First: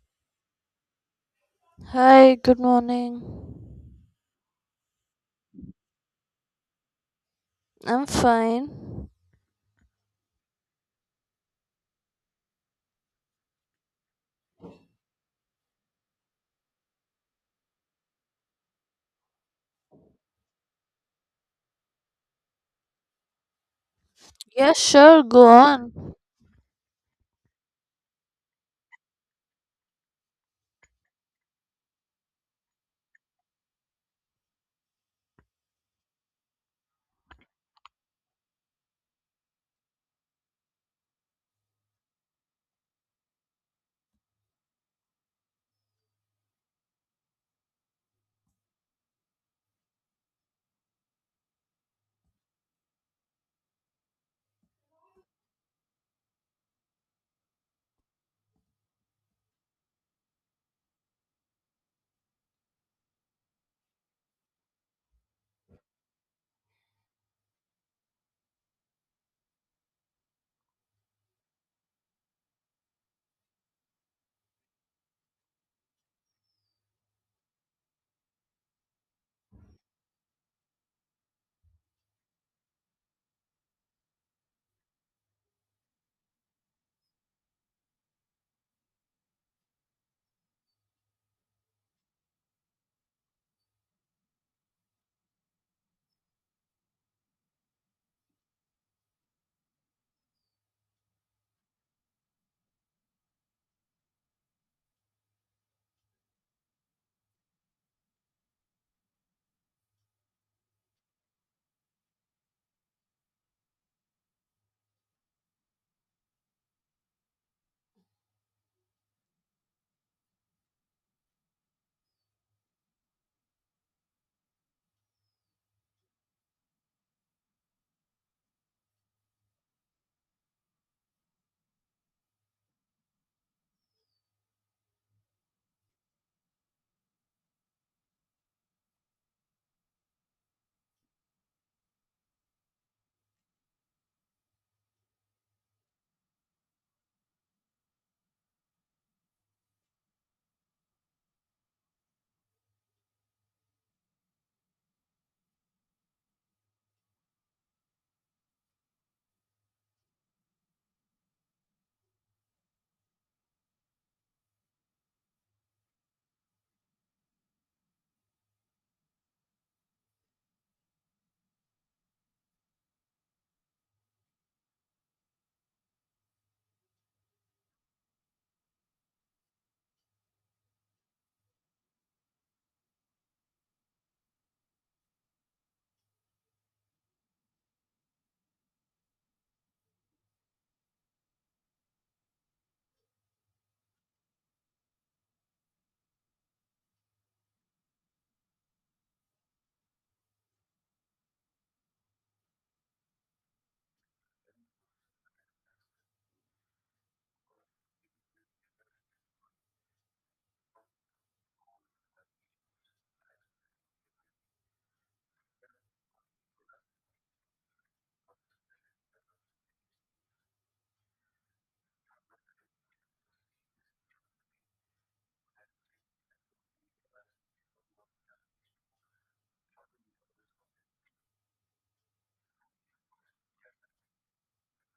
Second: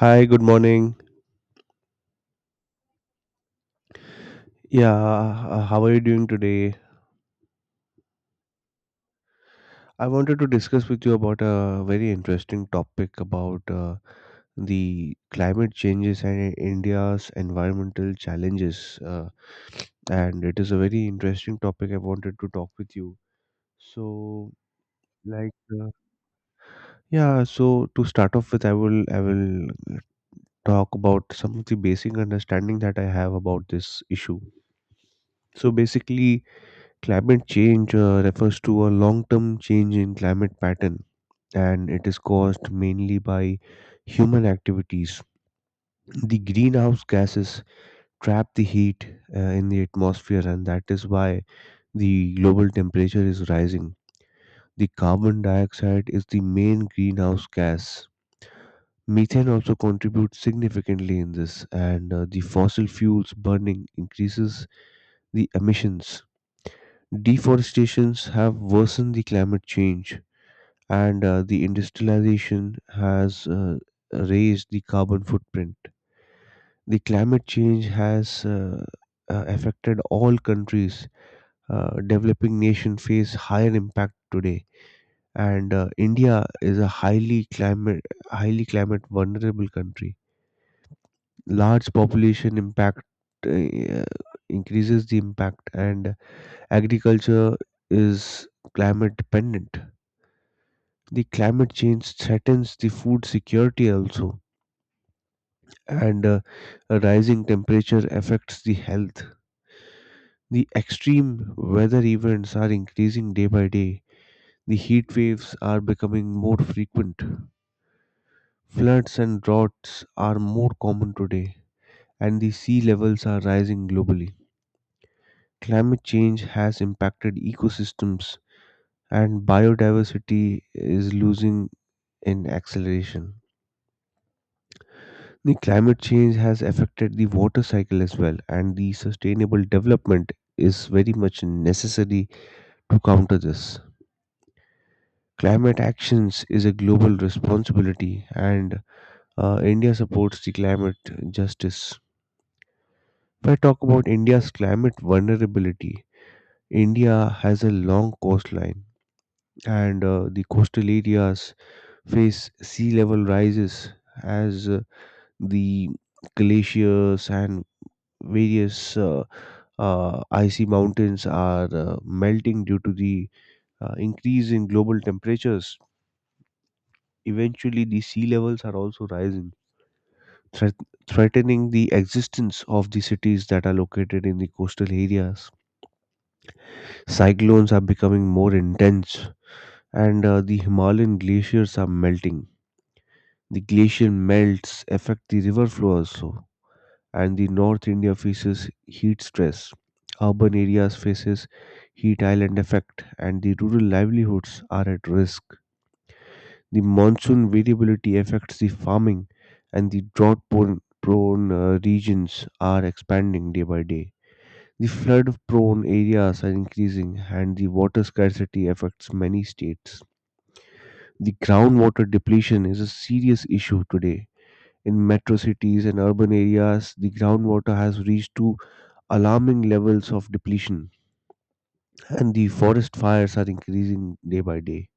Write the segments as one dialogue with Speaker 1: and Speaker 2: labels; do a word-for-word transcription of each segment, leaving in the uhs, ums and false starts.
Speaker 1: Hi, good morning.
Speaker 2: Hi, good morning.
Speaker 1: Yeah, uh, how are you doing today?
Speaker 2: I'm fine.
Speaker 1: I wanted to discuss with you about a very interesting topic about uh, the climate changes and India's environmental challenges. Uh, and it is a very interesting topic I wanted to talk with you. So,
Speaker 2: Yeah, sure, go
Speaker 1: like, uh,
Speaker 2: on.
Speaker 1: yeah, so to start off with, I will, I will talk about some of the basic understanding that I have about this issue. So basically, climate change uh, refers to a long term change in climate pattern, and it is caused mainly by human activities. The greenhouse gases trap the heat uh, in the atmosphere, and that is why the global temperature is rising. The carbon dioxide is the main greenhouse gas. Methane also contributes significantly in this, and uh, the fossil fuels burning increases the emissions. Deforestations have worsened the climate change, and uh, the industrialization has uh, raised the carbon footprint. The climate change has uh, uh, affected all countries. Uh, developing nations face higher impact today, and uh, India is a highly climate highly climate vulnerable country. Large population impact uh, increases the impact, and agriculture is climate dependent. The climate change threatens the food security also, and uh, a rising temperature affects the health. The extreme weather events are increasing day by day. The heat waves are becoming more frequent. Floods and droughts are more common today, and the sea levels are rising globally. Climate change has impacted ecosystems, and biodiversity is losing in acceleration. The climate change has affected the water cycle as well, and the sustainable development is very much necessary to counter this. Climate actions is a global responsibility, and uh, India supports the climate justice. If I talk about India's climate vulnerability, India has a long coastline, and uh, the coastal areas face sea level rises as uh, the glaciers and various. Uh, uh, icy mountains are uh, melting due to the uh, increase in global temperatures. Eventually, the sea levels are also rising, threat- threatening the existence of the cities that are located in the coastal areas. Cyclones are becoming more intense, and uh, the Himalayan glaciers are melting. The glacial melts affect the river flow also, and the North India faces heat stress. Urban areas faces heat island effect, and the rural livelihoods are at risk. The monsoon variability affects the farming, and the drought prone prone, uh, regions are expanding day by day. The flood prone areas are increasing, and the water scarcity affects many states. The groundwater depletion is a serious issue today. In metro cities and urban areas, the groundwater has reached to. alarming levels of depletion, and the forest fires are increasing day by day.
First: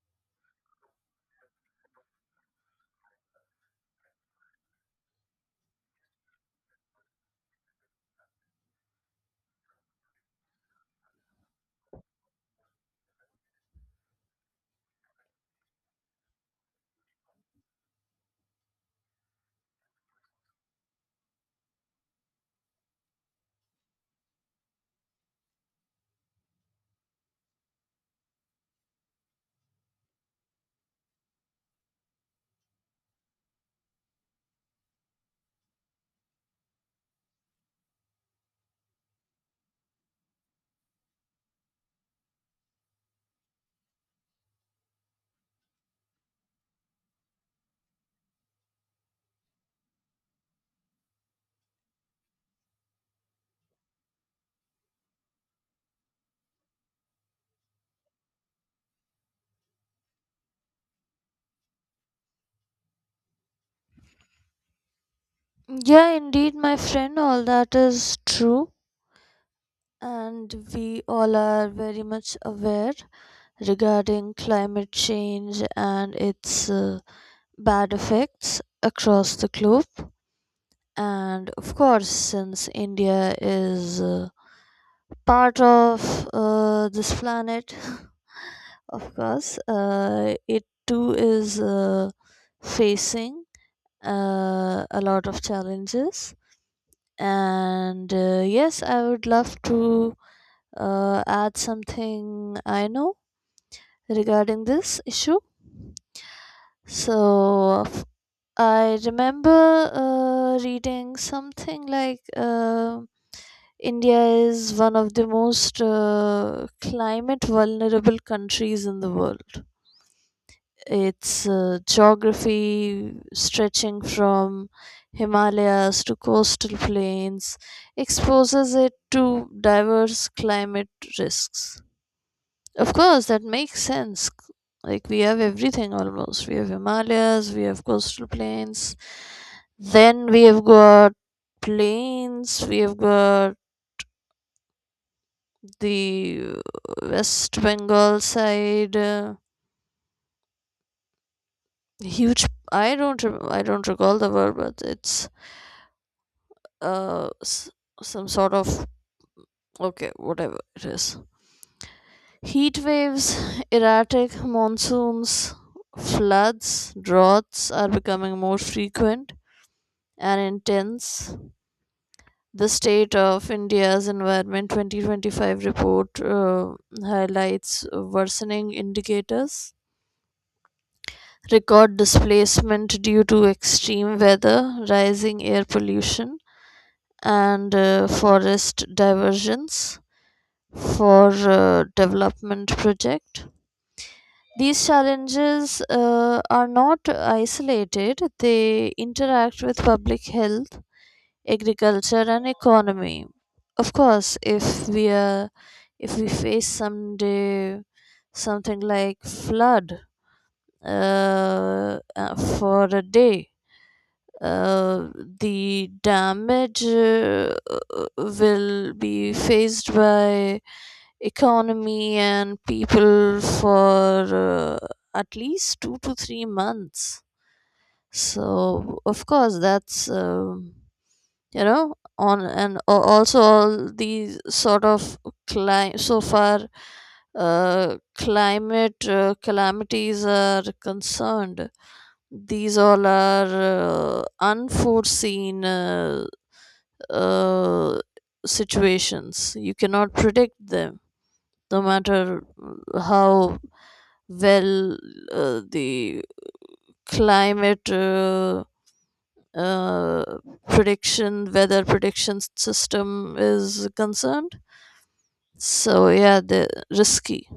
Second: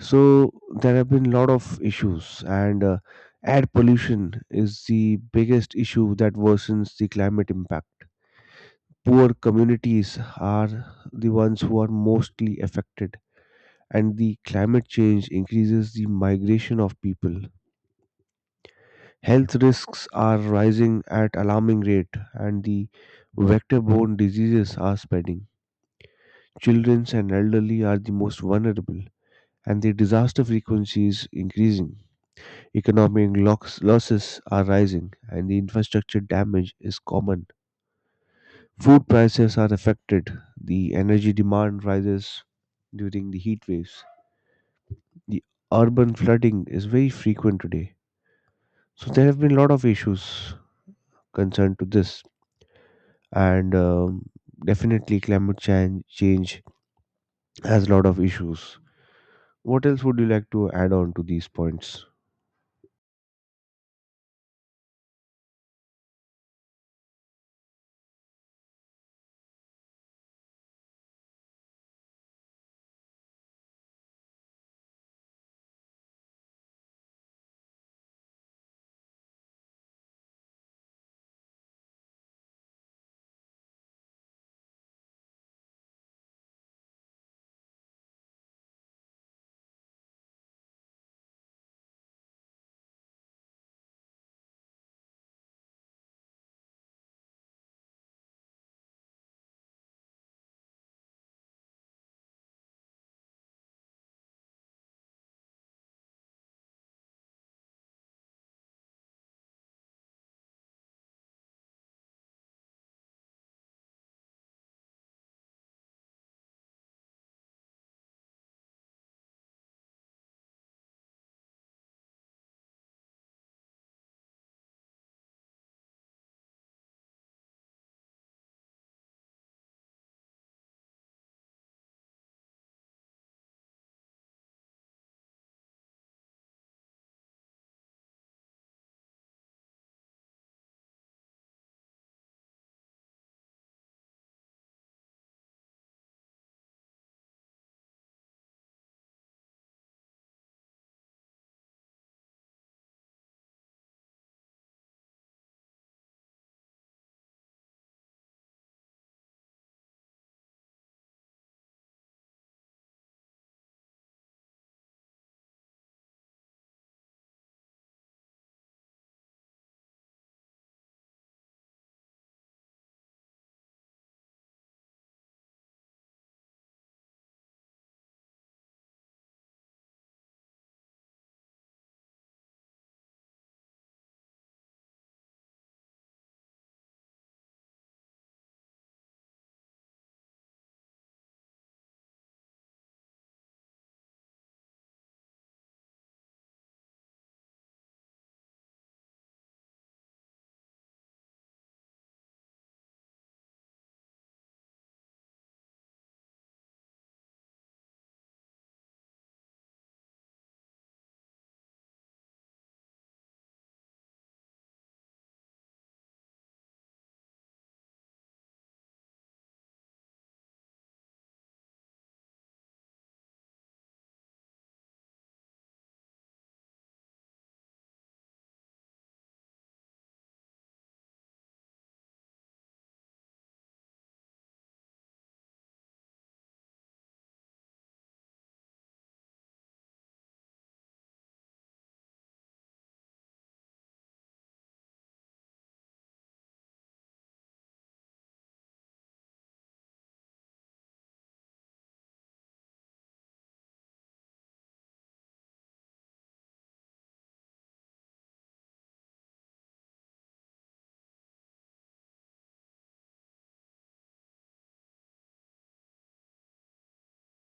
Speaker 1: So there have been a lot of issues, and uh, air pollution is the biggest issue that worsens the climate impact. Poor communities are the ones who are mostly affected, and the climate change increases the migration of people. Health risks are rising at alarming rate, and the vector borne diseases are spreading. Children and elderly are the most vulnerable, and the disaster frequency is increasing. Economic locks, losses are rising, and the infrastructure damage is common. Food prices are affected. The energy demand rises during the heat waves. The urban flooding is very frequent today. So there have been a lot of issues concerned to this, and um, definitely climate change change has a lot of issues. What else would you like to add on to these points?
Speaker 2: Yeah, indeed, my friend, all that is true, and we all are very much aware regarding climate change and its uh, bad effects across the globe. And of course, since India is uh, part of uh, this planet, Of course, uh, it too is uh, facing uh, a lot of challenges. And uh, yes, I would love to uh, add something I know regarding this issue. So f- I remember uh, reading something like uh, India is one of the most uh, climate vulnerable countries in the world. Its uh, geography stretching from Himalayas to coastal plains exposes it to diverse climate risks. Of course, that makes sense. Like, we have everything almost. We have Himalayas, we have coastal plains, then we have got plains, we have got the uh, West Bengal side. Uh, huge, i don't rem- i don't recall the word, but it's uh s- some sort of, okay, whatever it is. Heat waves, erratic monsoons, floods, droughts are becoming more frequent and intense. The state of India's environment twenty twenty-five report uh, highlights worsening indicators, record displacement due to extreme weather, rising air pollution, and uh, forest diversions for uh, development project. These challenges uh, are not isolated. They interact with public health, agriculture, and economy. Of course, if we are if we face someday something like flood uh, uh, for a day, uh, the damage uh, will be faced by economy and people for uh, at least two to three months. So of course, that's, um, you know, on, and al- also, all these sort of, cli- so far uh, climate uh, calamities are concerned. These all are uh, unforeseen uh, uh, situations. You cannot predict them, no matter how well uh, the climate uh, uh, prediction, weather prediction system is concerned. So yeah, they're risky.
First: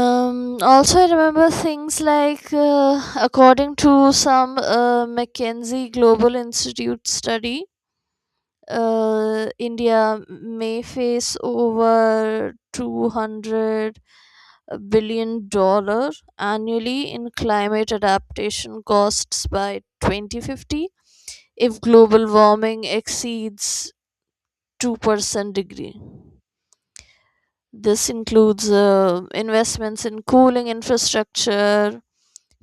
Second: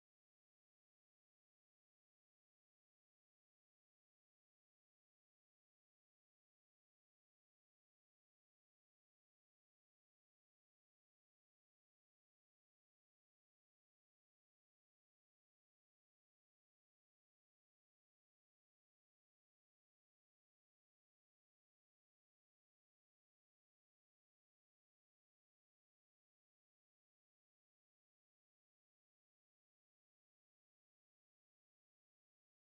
Speaker 2: Um, also, I remember things like uh, according to some uh, McKinsey Global Institute study, uh, India may face over two hundred billion dollar annually in climate adaptation costs by twenty fifty if global warming exceeds two percent degree. This includes uh, investments in cooling infrastructure,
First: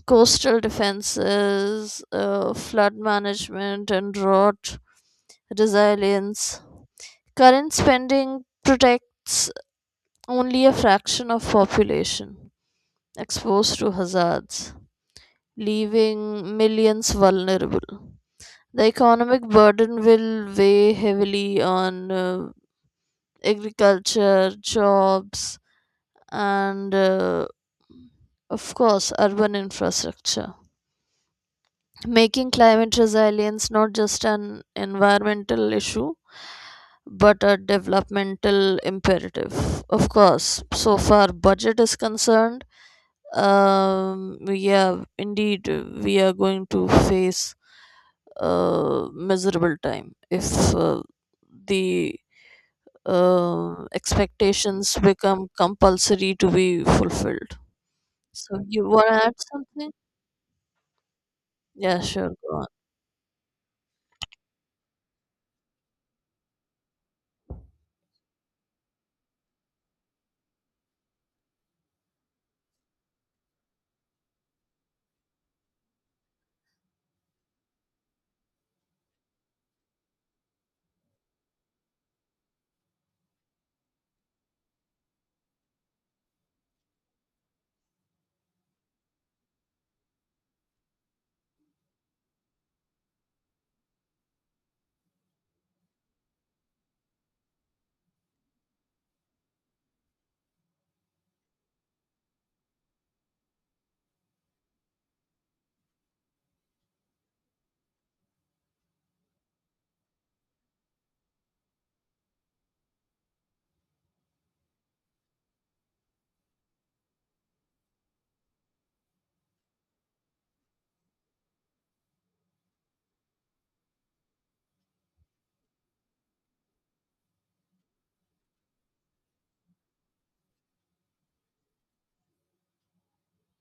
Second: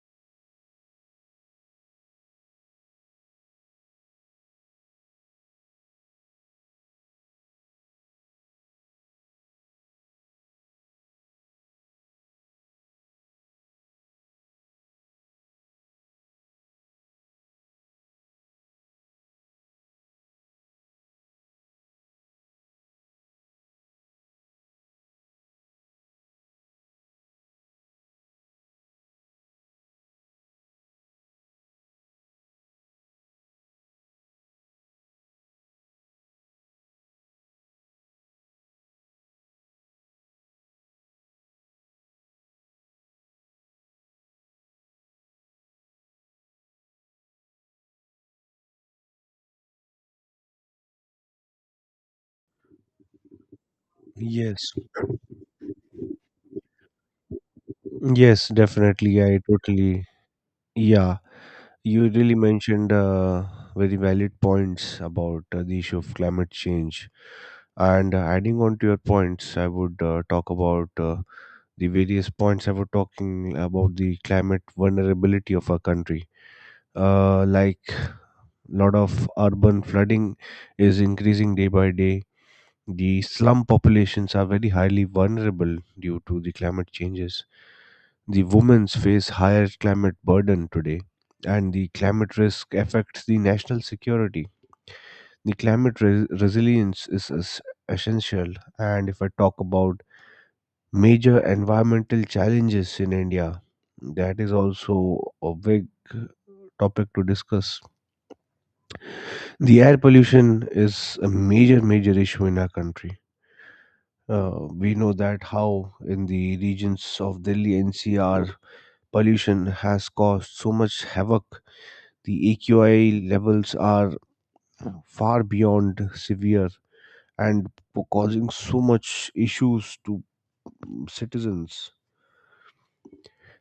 Speaker 2: coastal defenses, uh, flood management, and drought resilience. Current spending protects only a fraction of population exposed to hazards, leaving millions vulnerable. The economic burden will weigh heavily on uh, agriculture, jobs, and uh, of course, urban infrastructure, making climate resilience not just an environmental issue but a developmental imperative. Of course, so far budget is concerned, um, yeah, indeed, we are going to face uh, miserable time if uh, the uh,
Speaker 1: Yes,
Speaker 2: expectations become compulsory to be fulfilled.
Speaker 1: yes,
Speaker 2: So you want
Speaker 1: definitely.
Speaker 2: to add
Speaker 1: I
Speaker 2: something?
Speaker 1: totally, yeah.
Speaker 2: Yeah,
Speaker 1: You
Speaker 2: sure.
Speaker 1: really
Speaker 2: Go on.
Speaker 1: mentioned uh, very valid points about uh, the issue of climate change. And uh, adding on to your points, I would uh, talk about uh, the various points I was talking about the climate vulnerability of our country. Uh, like, lot of urban flooding is increasing day by day. The slum populations are very highly vulnerable due to the climate changes. The women's face higher climate burden today, and the climate risk affects the national security. The climate re- resilience is es- essential, and if I talk about major environmental challenges in India, that is also a big topic to discuss. The air pollution is a major, major issue in our country. Uh, we know that how in the regions of Delhi N C R pollution has caused so much havoc. The A Q I levels are far beyond severe, and po- causing so much issues to mm, citizens.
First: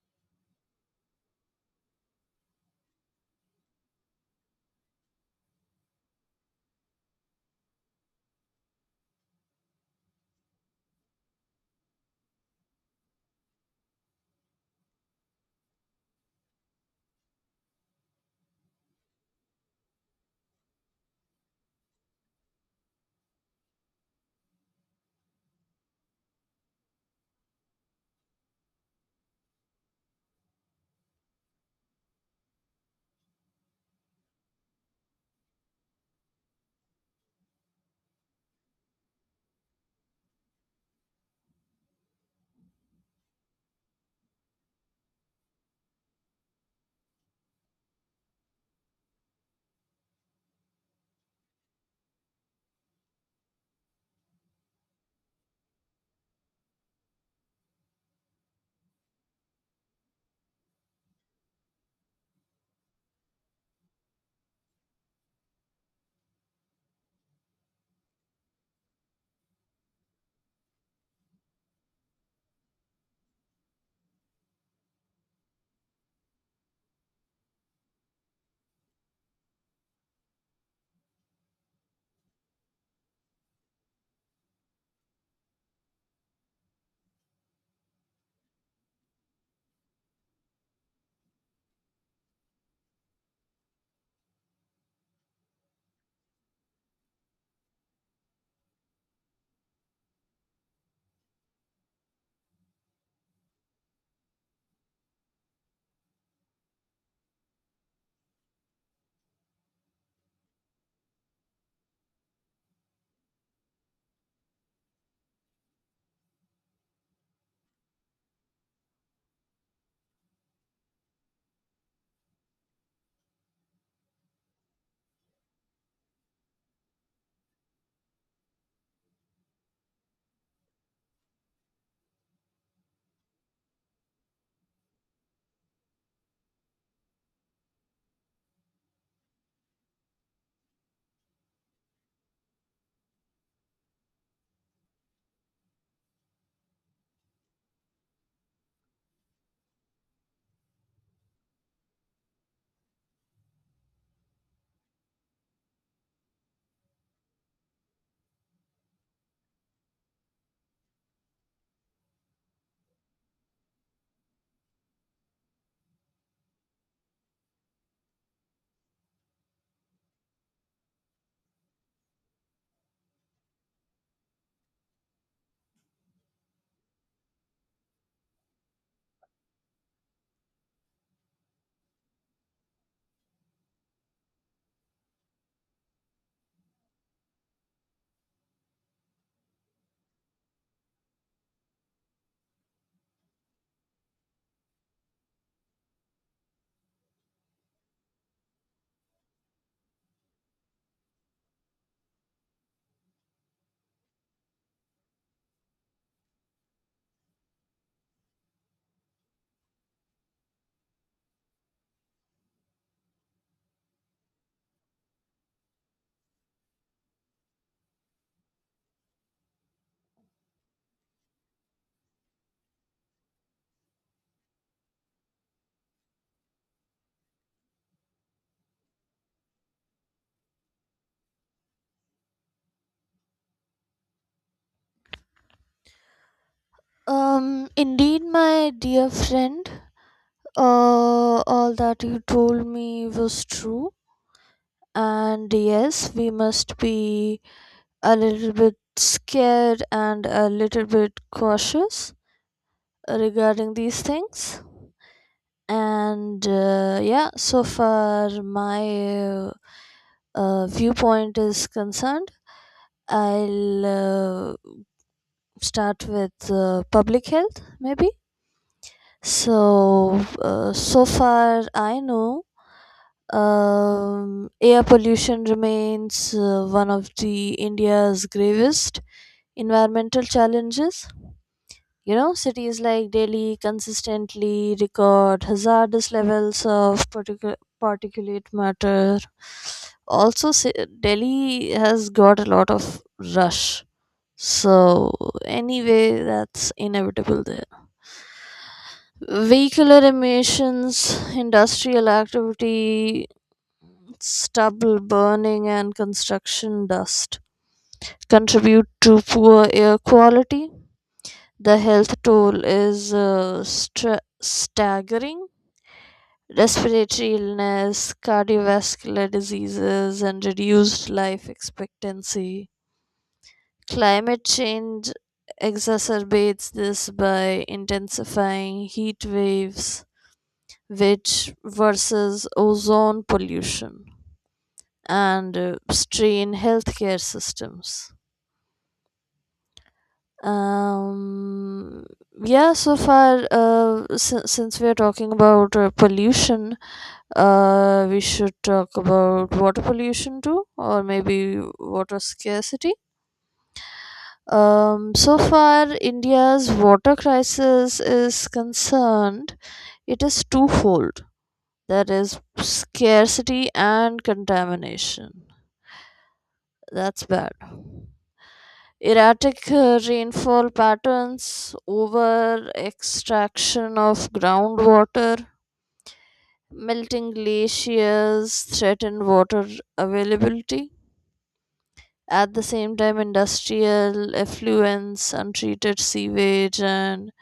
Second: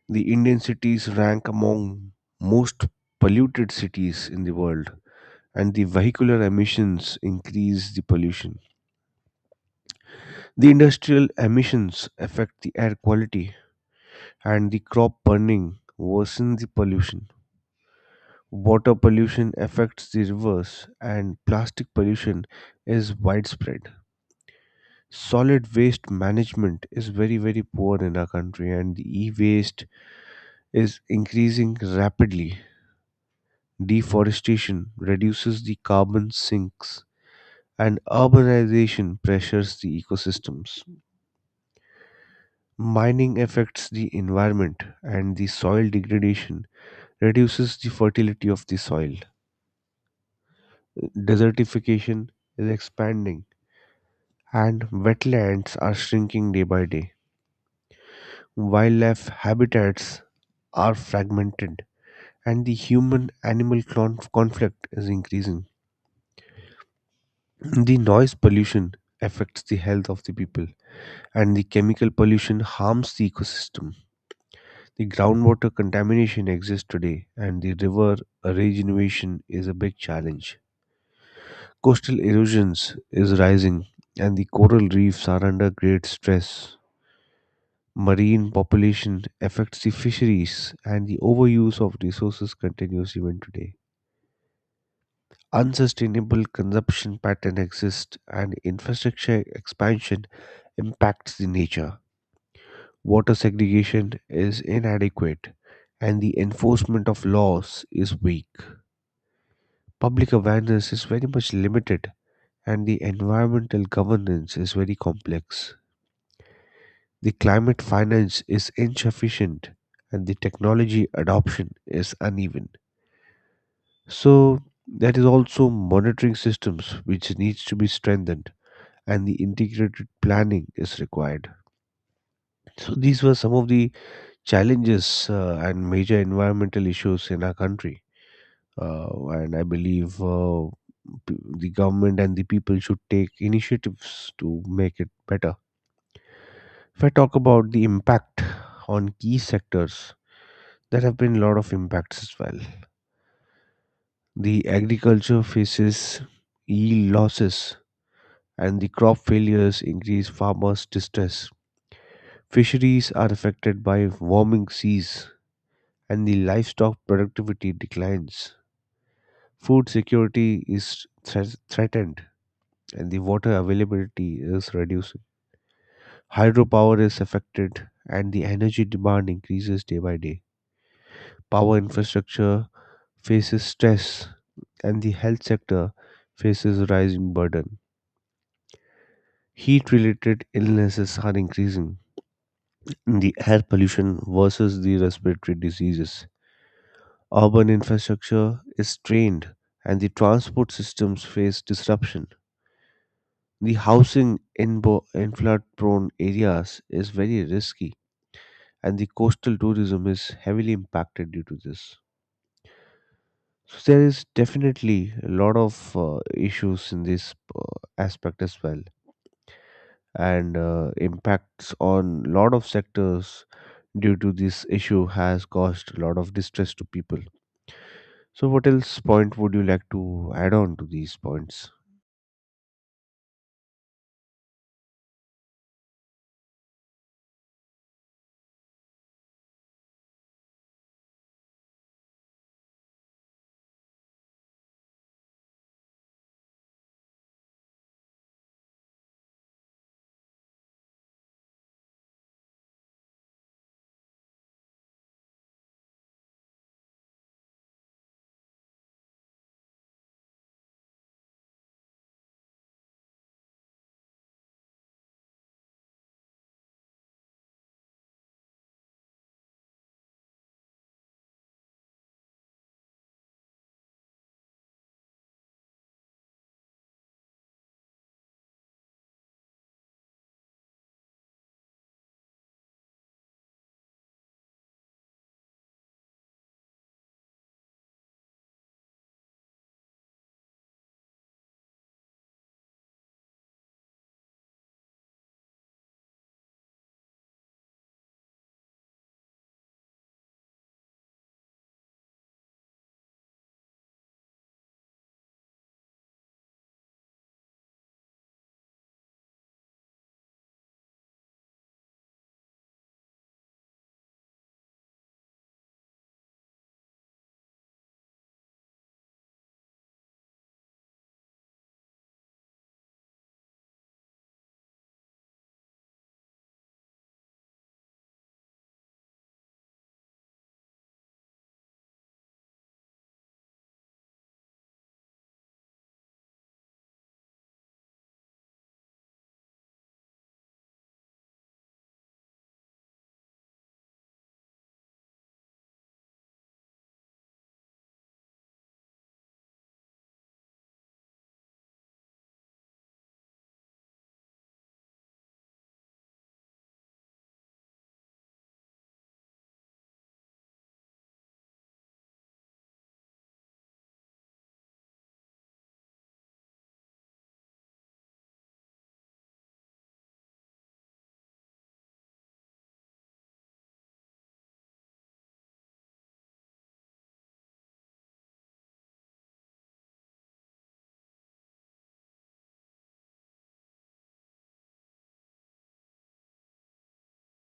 Speaker 1: The Indian cities rank among most polluted cities in the world, and the vehicular emissions increase the pollution. The industrial emissions affect the air quality, and the crop burning worsens the pollution. Water pollution affects the rivers, and plastic pollution is widespread. Solid waste management is very very poor in our country, and the e-waste is increasing rapidly. Deforestation reduces the carbon sinks, and urbanization pressures the ecosystems. Mining affects the environment, and the soil degradation reduces the fertility of the soil. Desertification is expanding, and wetlands are shrinking day by day. Wildlife habitats are fragmented, and the human animal conflict is increasing. The noise pollution affects the health of the people, and the chemical pollution harms the ecosystem. The groundwater contamination exists today, and the river regeneration is a big challenge. Coastal erosions is rising, and the coral reefs are under great stress. Marine population affects the fisheries, and the overuse of resources continues even today. Unsustainable consumption pattern exist, and infrastructure expansion impacts the nature. Water segregation is inadequate, and the enforcement of laws is weak. Public awareness is very much limited, and the environmental governance is very complex. The climate finance is insufficient, and the technology adoption is uneven. So there is also monitoring systems which needs to be strengthened, and the integrated planning is required. So these were some of the challenges uh, and major environmental issues in our country. Uh, and I believe uh, p- the government and the people should take initiatives to make it better. If I talk about the impact on key sectors, there have been a lot of impacts as well. The agriculture faces yield losses, and the crop failures increase farmers' distress. Fisheries are affected by warming seas, and the livestock productivity declines. Food security is thre- threatened, and the water availability is reducing. Hydropower is affected, and the energy demand increases day by day. Power infrastructure faces stress, and the health sector faces rising burden. Heat related illnesses are increasing. The air pollution versus the respiratory diseases. Urban infrastructure is strained, and the transport systems face disruption. The housing in, bo- in flood prone areas is very risky, and the coastal tourism is heavily impacted due to this. So, there is definitely a lot of uh, issues in this uh, aspect as well, and uh, impacts on lot of sectors due to this issue has caused a lot of distress to people. So, what else point would you like to add on to these points?
Speaker 2: Um, indeed, my dear friend, uh, all that you told me was true. And yes, we must be a little bit scared and a little bit cautious regarding these things. And uh, yeah, so far my uh, viewpoint is concerned, I'll uh, start with uh, public health maybe. So uh, so far I know, um, air pollution remains uh, one of the India's gravest environmental challenges. You know, cities like Delhi consistently record hazardous levels of particu- particulate matter. Also, ci- Delhi has got a lot of rush. So, anyway, that's inevitable there. Vehicular emissions, industrial activity, stubble burning, and construction dust contribute to poor air quality. The health toll is uh, stra- staggering. Respiratory illness, cardiovascular diseases, and reduced life expectancy. Climate change exacerbates this by intensifying heat waves, which versus ozone pollution and uh, strain healthcare systems. Um, yeah, so far, uh, si- since we are talking about uh, pollution, uh, we should talk about water pollution too, or maybe water scarcity. Um, so far, India's water crisis is concerned, it is twofold. That is scarcity and contamination. That's bad. Erratic uh, rainfall patterns, over extraction of groundwater, melting glaciers threaten water availability. At the same time, industrial effluents, untreated sewage, and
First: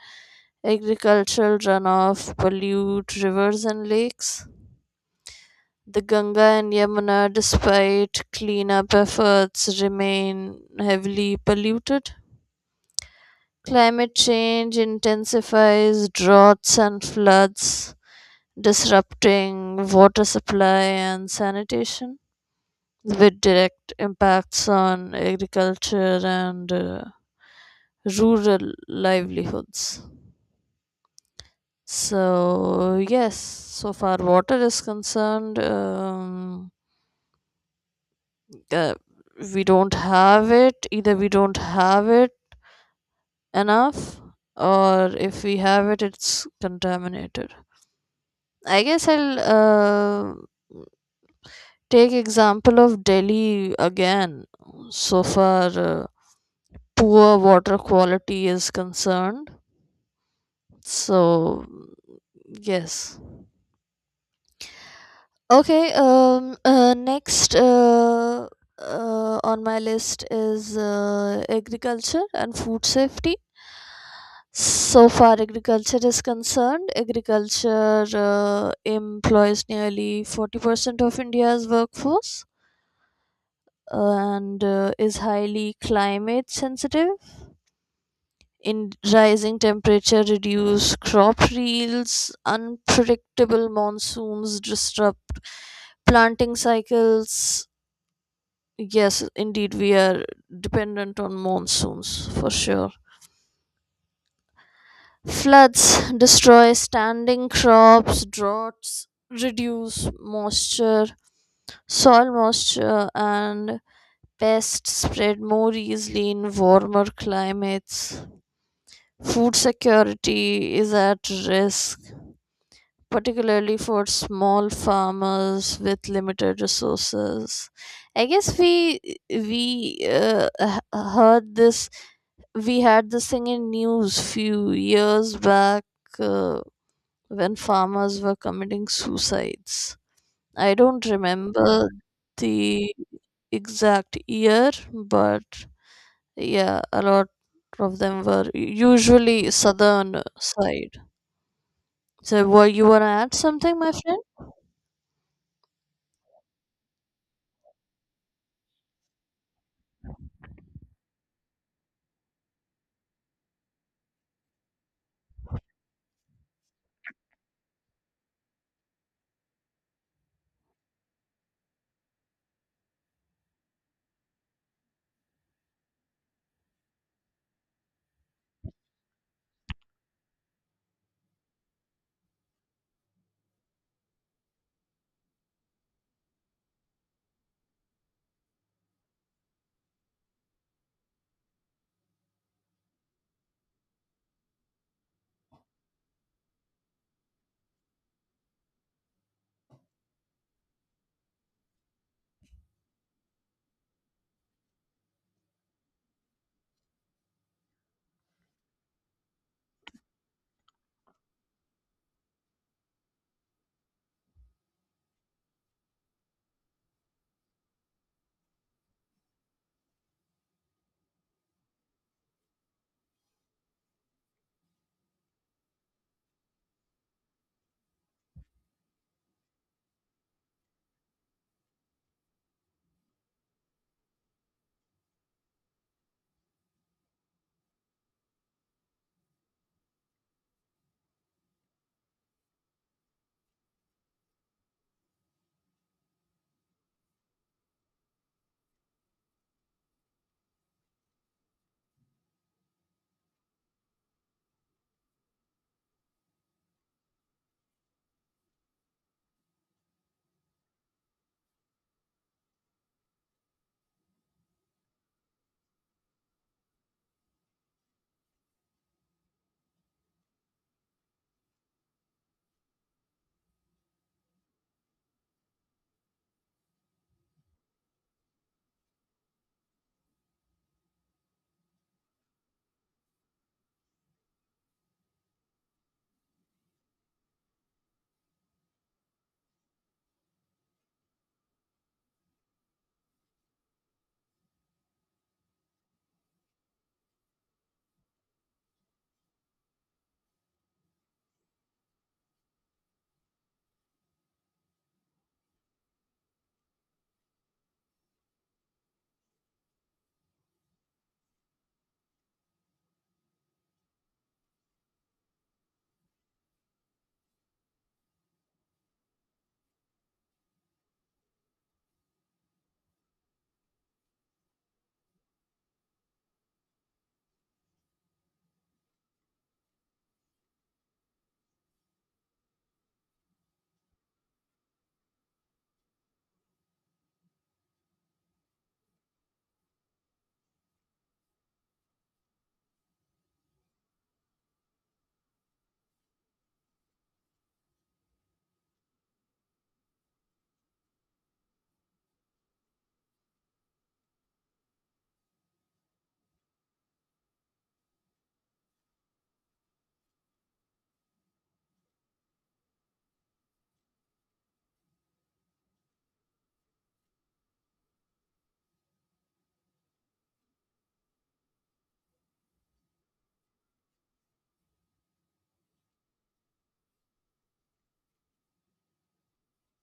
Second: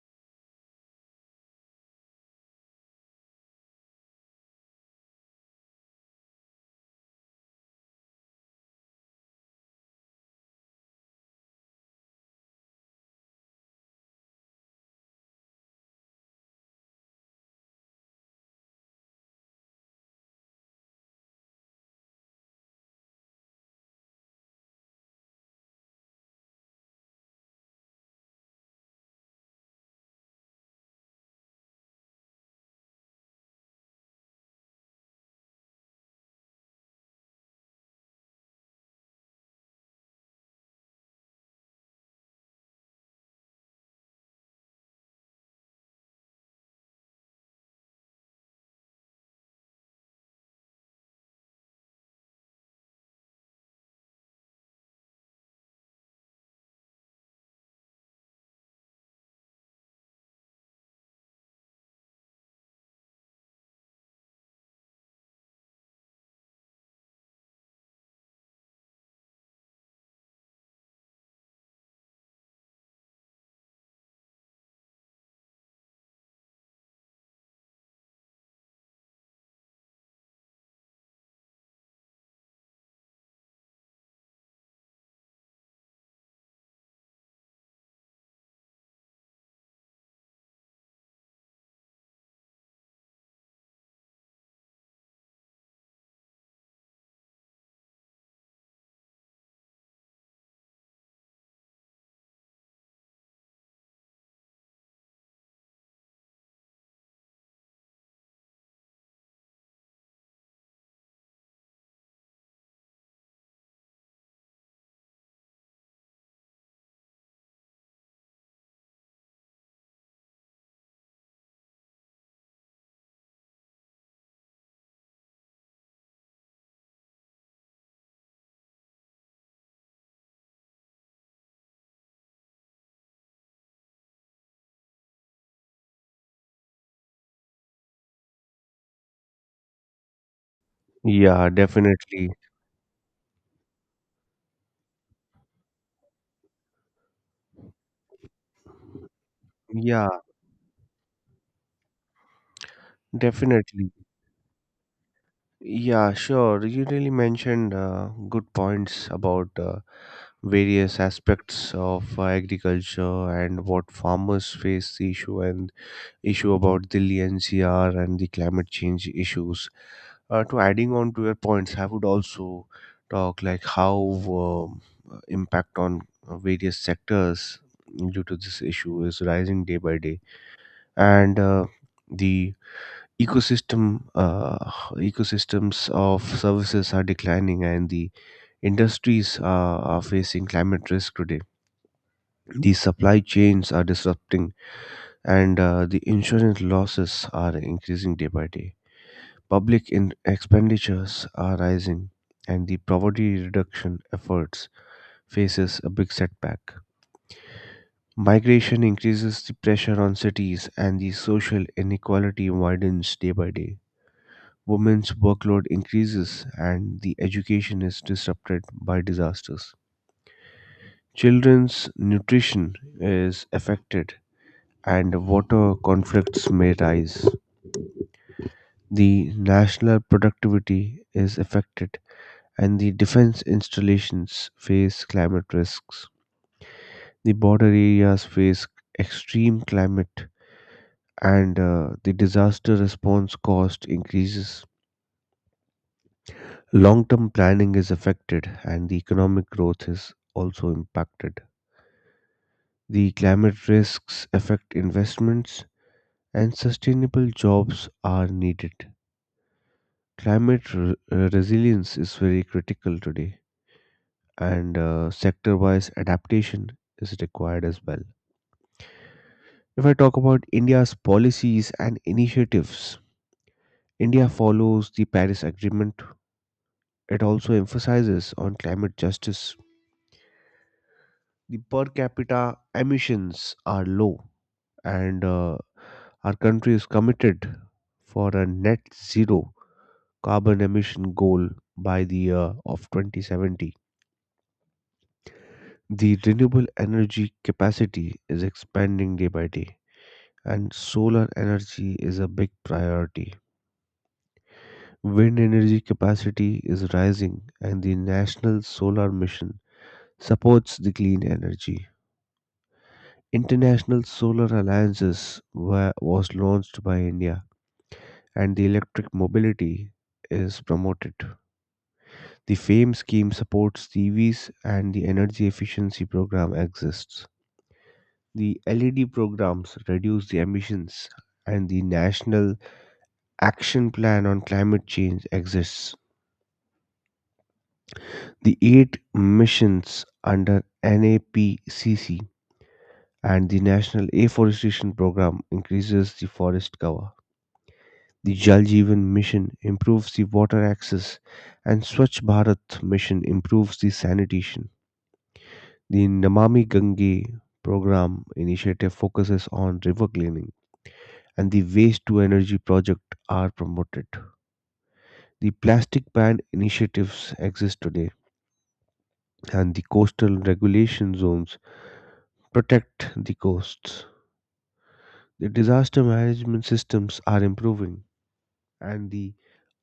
Speaker 2: agricultural runoff pollute rivers and lakes. The Ganga and Yamuna, despite cleanup efforts, remain heavily polluted. Climate change intensifies droughts and floods, disrupting water supply and sanitation, with direct impacts on agriculture and uh, rural livelihoods. So, yes, so far water is concerned, um, uh, we don't have it. Either we don't have it enough, or if we have it, it's contaminated. I guess I'll uh, take example of Delhi again. So far, uh, poor water quality is concerned. So yes. Okay. Um. Uh, next. Uh, uh, on my list is uh, agriculture and food safety. So far, agriculture is concerned. Agriculture uh, employs nearly forty percent of India's workforce, and uh, is highly climate sensitive. In rising temperature, reduce crop yields, unpredictable monsoons disrupt planting cycles. Yes, indeed, we are dependent on monsoons for sure. Floods destroy standing crops, droughts reduce moisture, soil moisture, and pests spread more easily in warmer climates. Food security is at risk, particularly for small farmers with limited resources. I guess we we uh, h- heard this. We had this thing in news few years back uh, when farmers were committing suicides. I don't
Speaker 1: Yeah,
Speaker 2: remember
Speaker 1: definitely.
Speaker 2: the exact year, but yeah, a lot of them were usually
Speaker 1: Yeah,
Speaker 2: southern side. So, were you want to add something,
Speaker 1: definitely.
Speaker 2: my friend?
Speaker 1: Yeah, sure. You really mentioned uh, good points about uh, various aspects of uh, agriculture and what farmers face the issue and issue about Delhi N C R and the climate change issues. Uh, to adding on to your points, I would also talk like how um, impact on uh, various sectors due to this issue is rising day by day, and uh, the ecosystem uh, ecosystems of services are declining, and the industries are, are facing climate risk today. The supply chains are disrupting, and uh, the insurance losses are increasing day by day. Public in- expenditures are rising, and the poverty reduction efforts faces a big setback. Migration increases the pressure on cities, and the social inequality widens day by day. Women's workload increases, and the education is disrupted by disasters. Children's nutrition is affected, and water conflicts may rise. The national productivity is affected, and the defense installations face climate risks. The border areas face extreme climate, and uh, the disaster response cost increases. Long term planning is affected, and the economic growth is also impacted. The climate risks affect investments, and sustainable jobs are needed. Climate re- uh, resilience is very critical today, and uh, sector wise adaptation is required as well. If I talk about India's policies and initiatives, India follows the Paris Agreement. It also emphasizes on climate justice. The per capita emissions are low, and uh, our country is committed for a net zero carbon emission goal by the year of twenty seventy. The renewable energy capacity is expanding day by day, and solar energy is a big priority. Wind energy capacity is rising, and the National Solar Mission supports the clean energy. International Solar Alliances wa- was launched by India, and the electric mobility is promoted. The FAME scheme supports T Vs, and the energy efficiency program exists. The L E D programs reduce the emissions, and the National Action Plan on Climate Change exists. The eight missions under N A P C C, and the National Afforestation Program increases the forest cover. The Jal Jeevan Mission improves the water access, and Swachh Bharat Mission improves the sanitation. The Namami Gange program initiative focuses on river cleaning, and the waste to energy project are promoted. The plastic ban initiatives exist today, and the coastal regulation zones protect the coasts. The disaster management systems are improving, and the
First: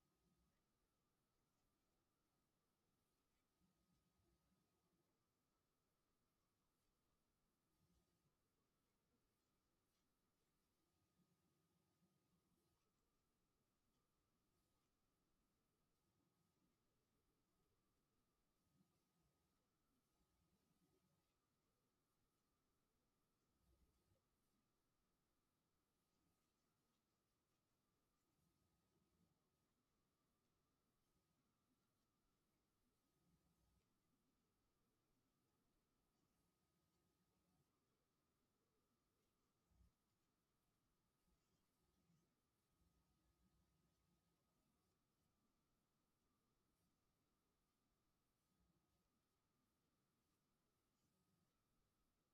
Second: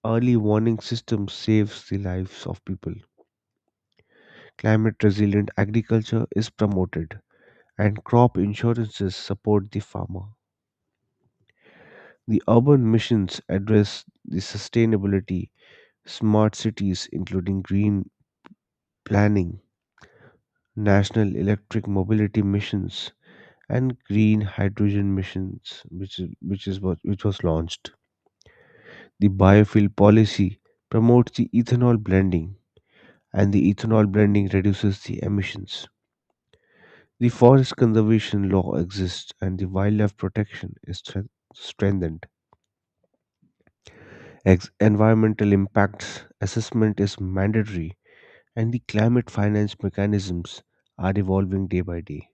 Speaker 1: early warning system saves the lives of people. Climate resilient agriculture is promoted, and crop insurances support the farmer. The urban missions address the sustainability, smart cities including green planning, national electric mobility missions, and green hydrogen missions, which is, which is what which was launched. The biofuel policy promotes the ethanol blending, and the ethanol blending reduces the emissions. The forest conservation law exists, and the wildlife protection is strength- strengthened. Ex- environmental impacts assessment is mandatory, and the climate finance mechanisms are evolving day by day.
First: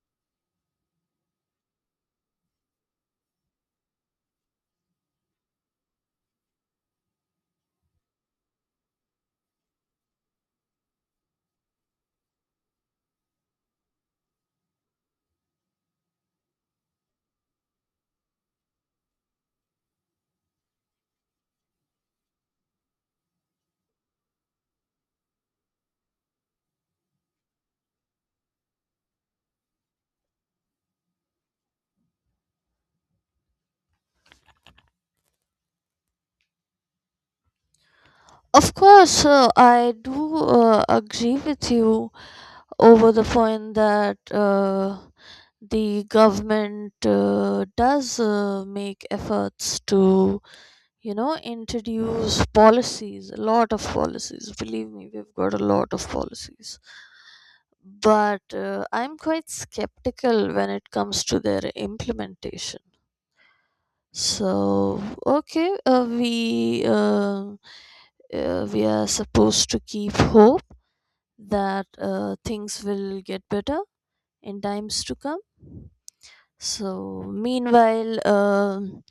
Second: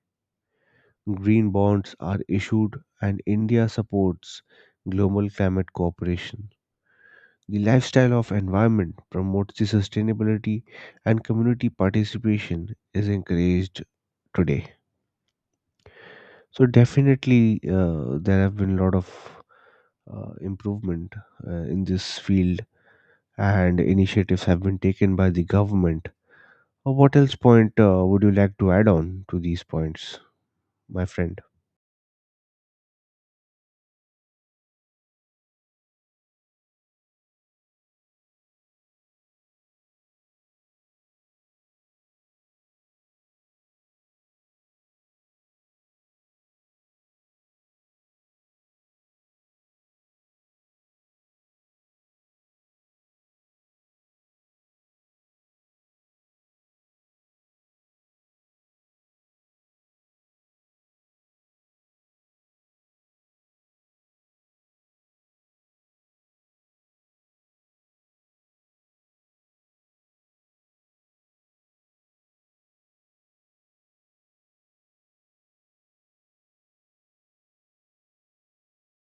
Speaker 1: Green bonds are issued, and India supports global climate cooperation. The lifestyle of environment promotes the sustainability, and community participation is encouraged today. So definitely, uh, there have been a lot of uh, improvement uh, in this field, and initiatives have been taken by the government. Uh, What else point uh, would you like to add on to these points, my friend?
Speaker 2: Of course, uh, I do uh, agree with you over the point that uh, the government uh, does uh, make efforts to, you know, introduce policies, a lot of policies. Believe me, we've got a lot of policies. But uh, I'm quite skeptical when it comes to their implementation. So okay, uh, we uh, uh, we are supposed to keep hope that uh, things will get better in times to come. So meanwhile, um,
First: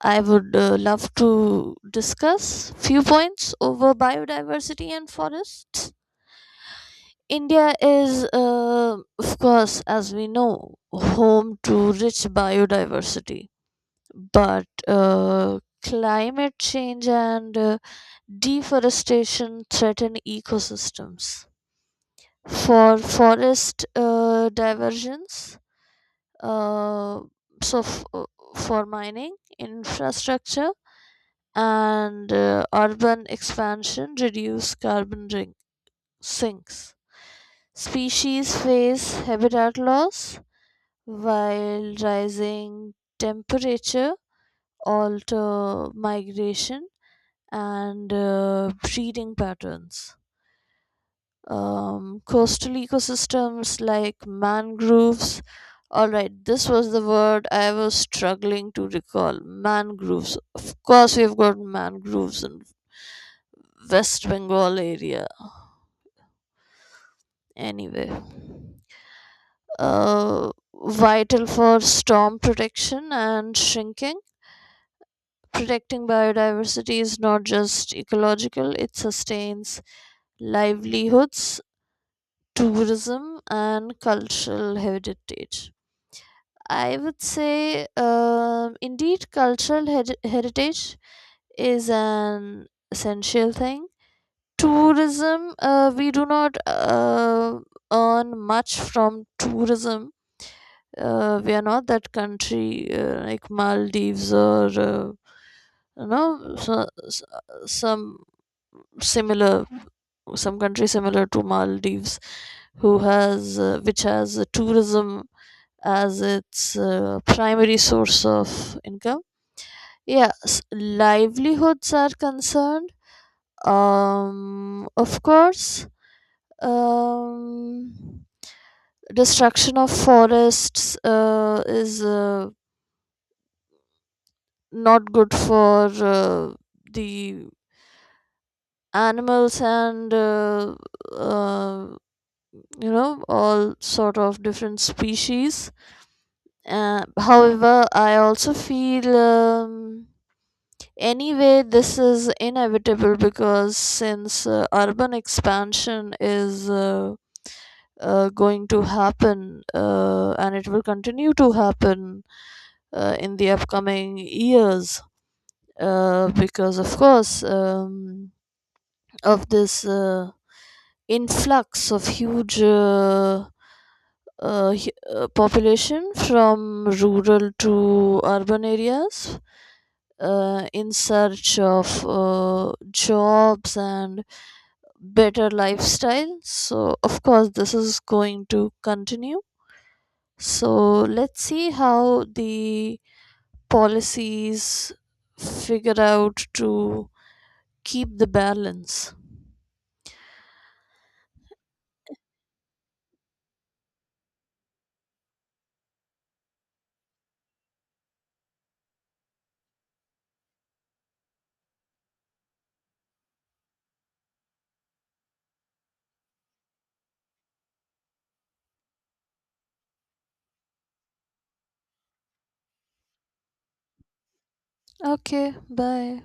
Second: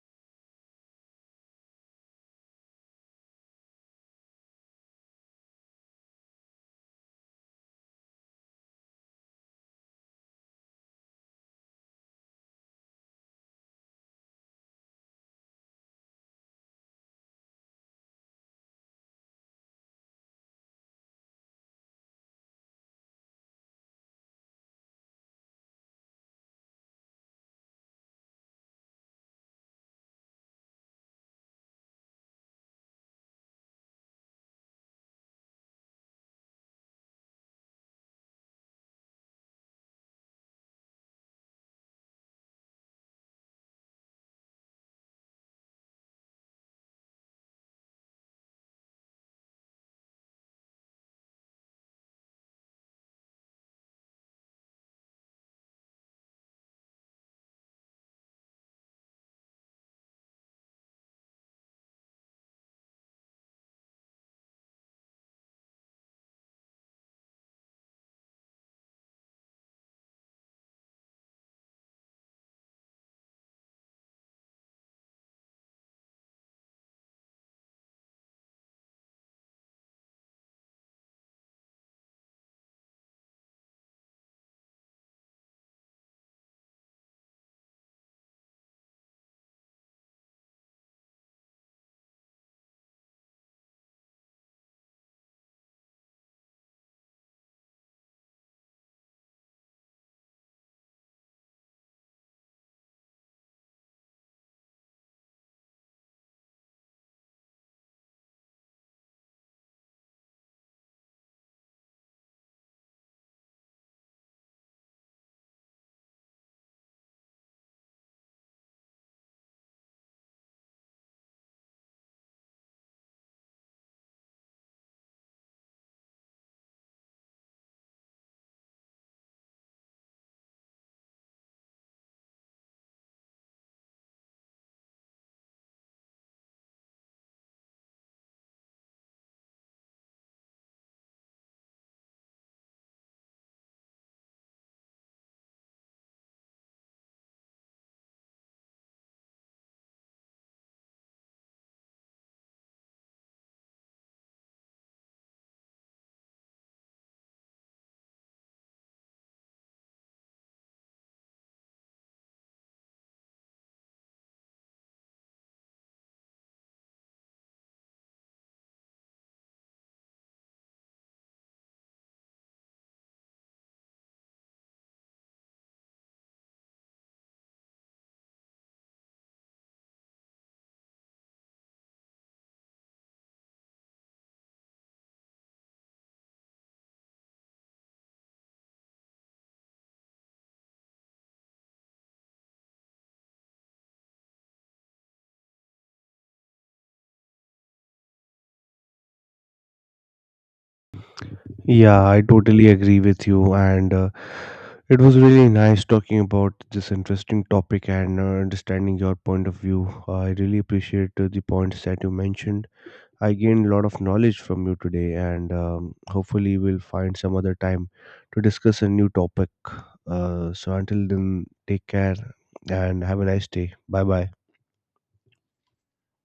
Speaker 2: I would uh, love to discuss few points over biodiversity and forests. India is, uh, of course, as we know, home to rich biodiversity, but uh, climate change and uh, deforestation threaten ecosystems. For forest uh, diversions, uh, so f- uh, for mining, infrastructure, and uh, urban expansion reduce carbon ring- sinks. Species face habitat loss while rising temperature alter migration and uh, breeding patterns. Um, coastal ecosystems like mangroves. All right, this was the word I was struggling to recall. Mangroves. Of course, we've got mangroves in West Bengal area. Anyway, uh, vital for storm protection and shrinking. Protecting biodiversity is not just ecological; it sustains livelihoods, tourism, and cultural heritage. I would say, um, indeed, cultural heri- heritage is an essential thing. Tourism, uh, we do not uh, earn much from tourism. Uh, we are not that country uh, like Maldives or uh, you know, so, so, some similar, some country similar to Maldives who has uh, which has uh, tourism as its uh, primary source of income. Yes, livelihoods are concerned. Um, of course, um, destruction of forests uh, is uh, not good for uh, the animals and uh, uh, you know, all sort of different species. Uh, however, I also feel, um, anyway, this is inevitable because since uh, urban expansion is uh, uh, going to happen uh, and it will continue to happen uh, in the upcoming years, uh, because of course, um, of this uh, influx of huge uh, uh, hu- uh, population from rural to urban areas uh, in search of uh, jobs and better lifestyle. So, of course, this is going to continue. So, let's see how the policies figure out to keep the balance.
Speaker 1: Yeah, I totally agree with you. And uh, it was really nice talking about this interesting topic and uh, understanding your point of view. I really appreciate uh, the points that you mentioned. I gained a lot of knowledge from you today, and um, hopefully, we'll find some other time to discuss a new topic. Uh, so, until then, take care and have a nice day. Bye bye.
Speaker 2: Okay, bye.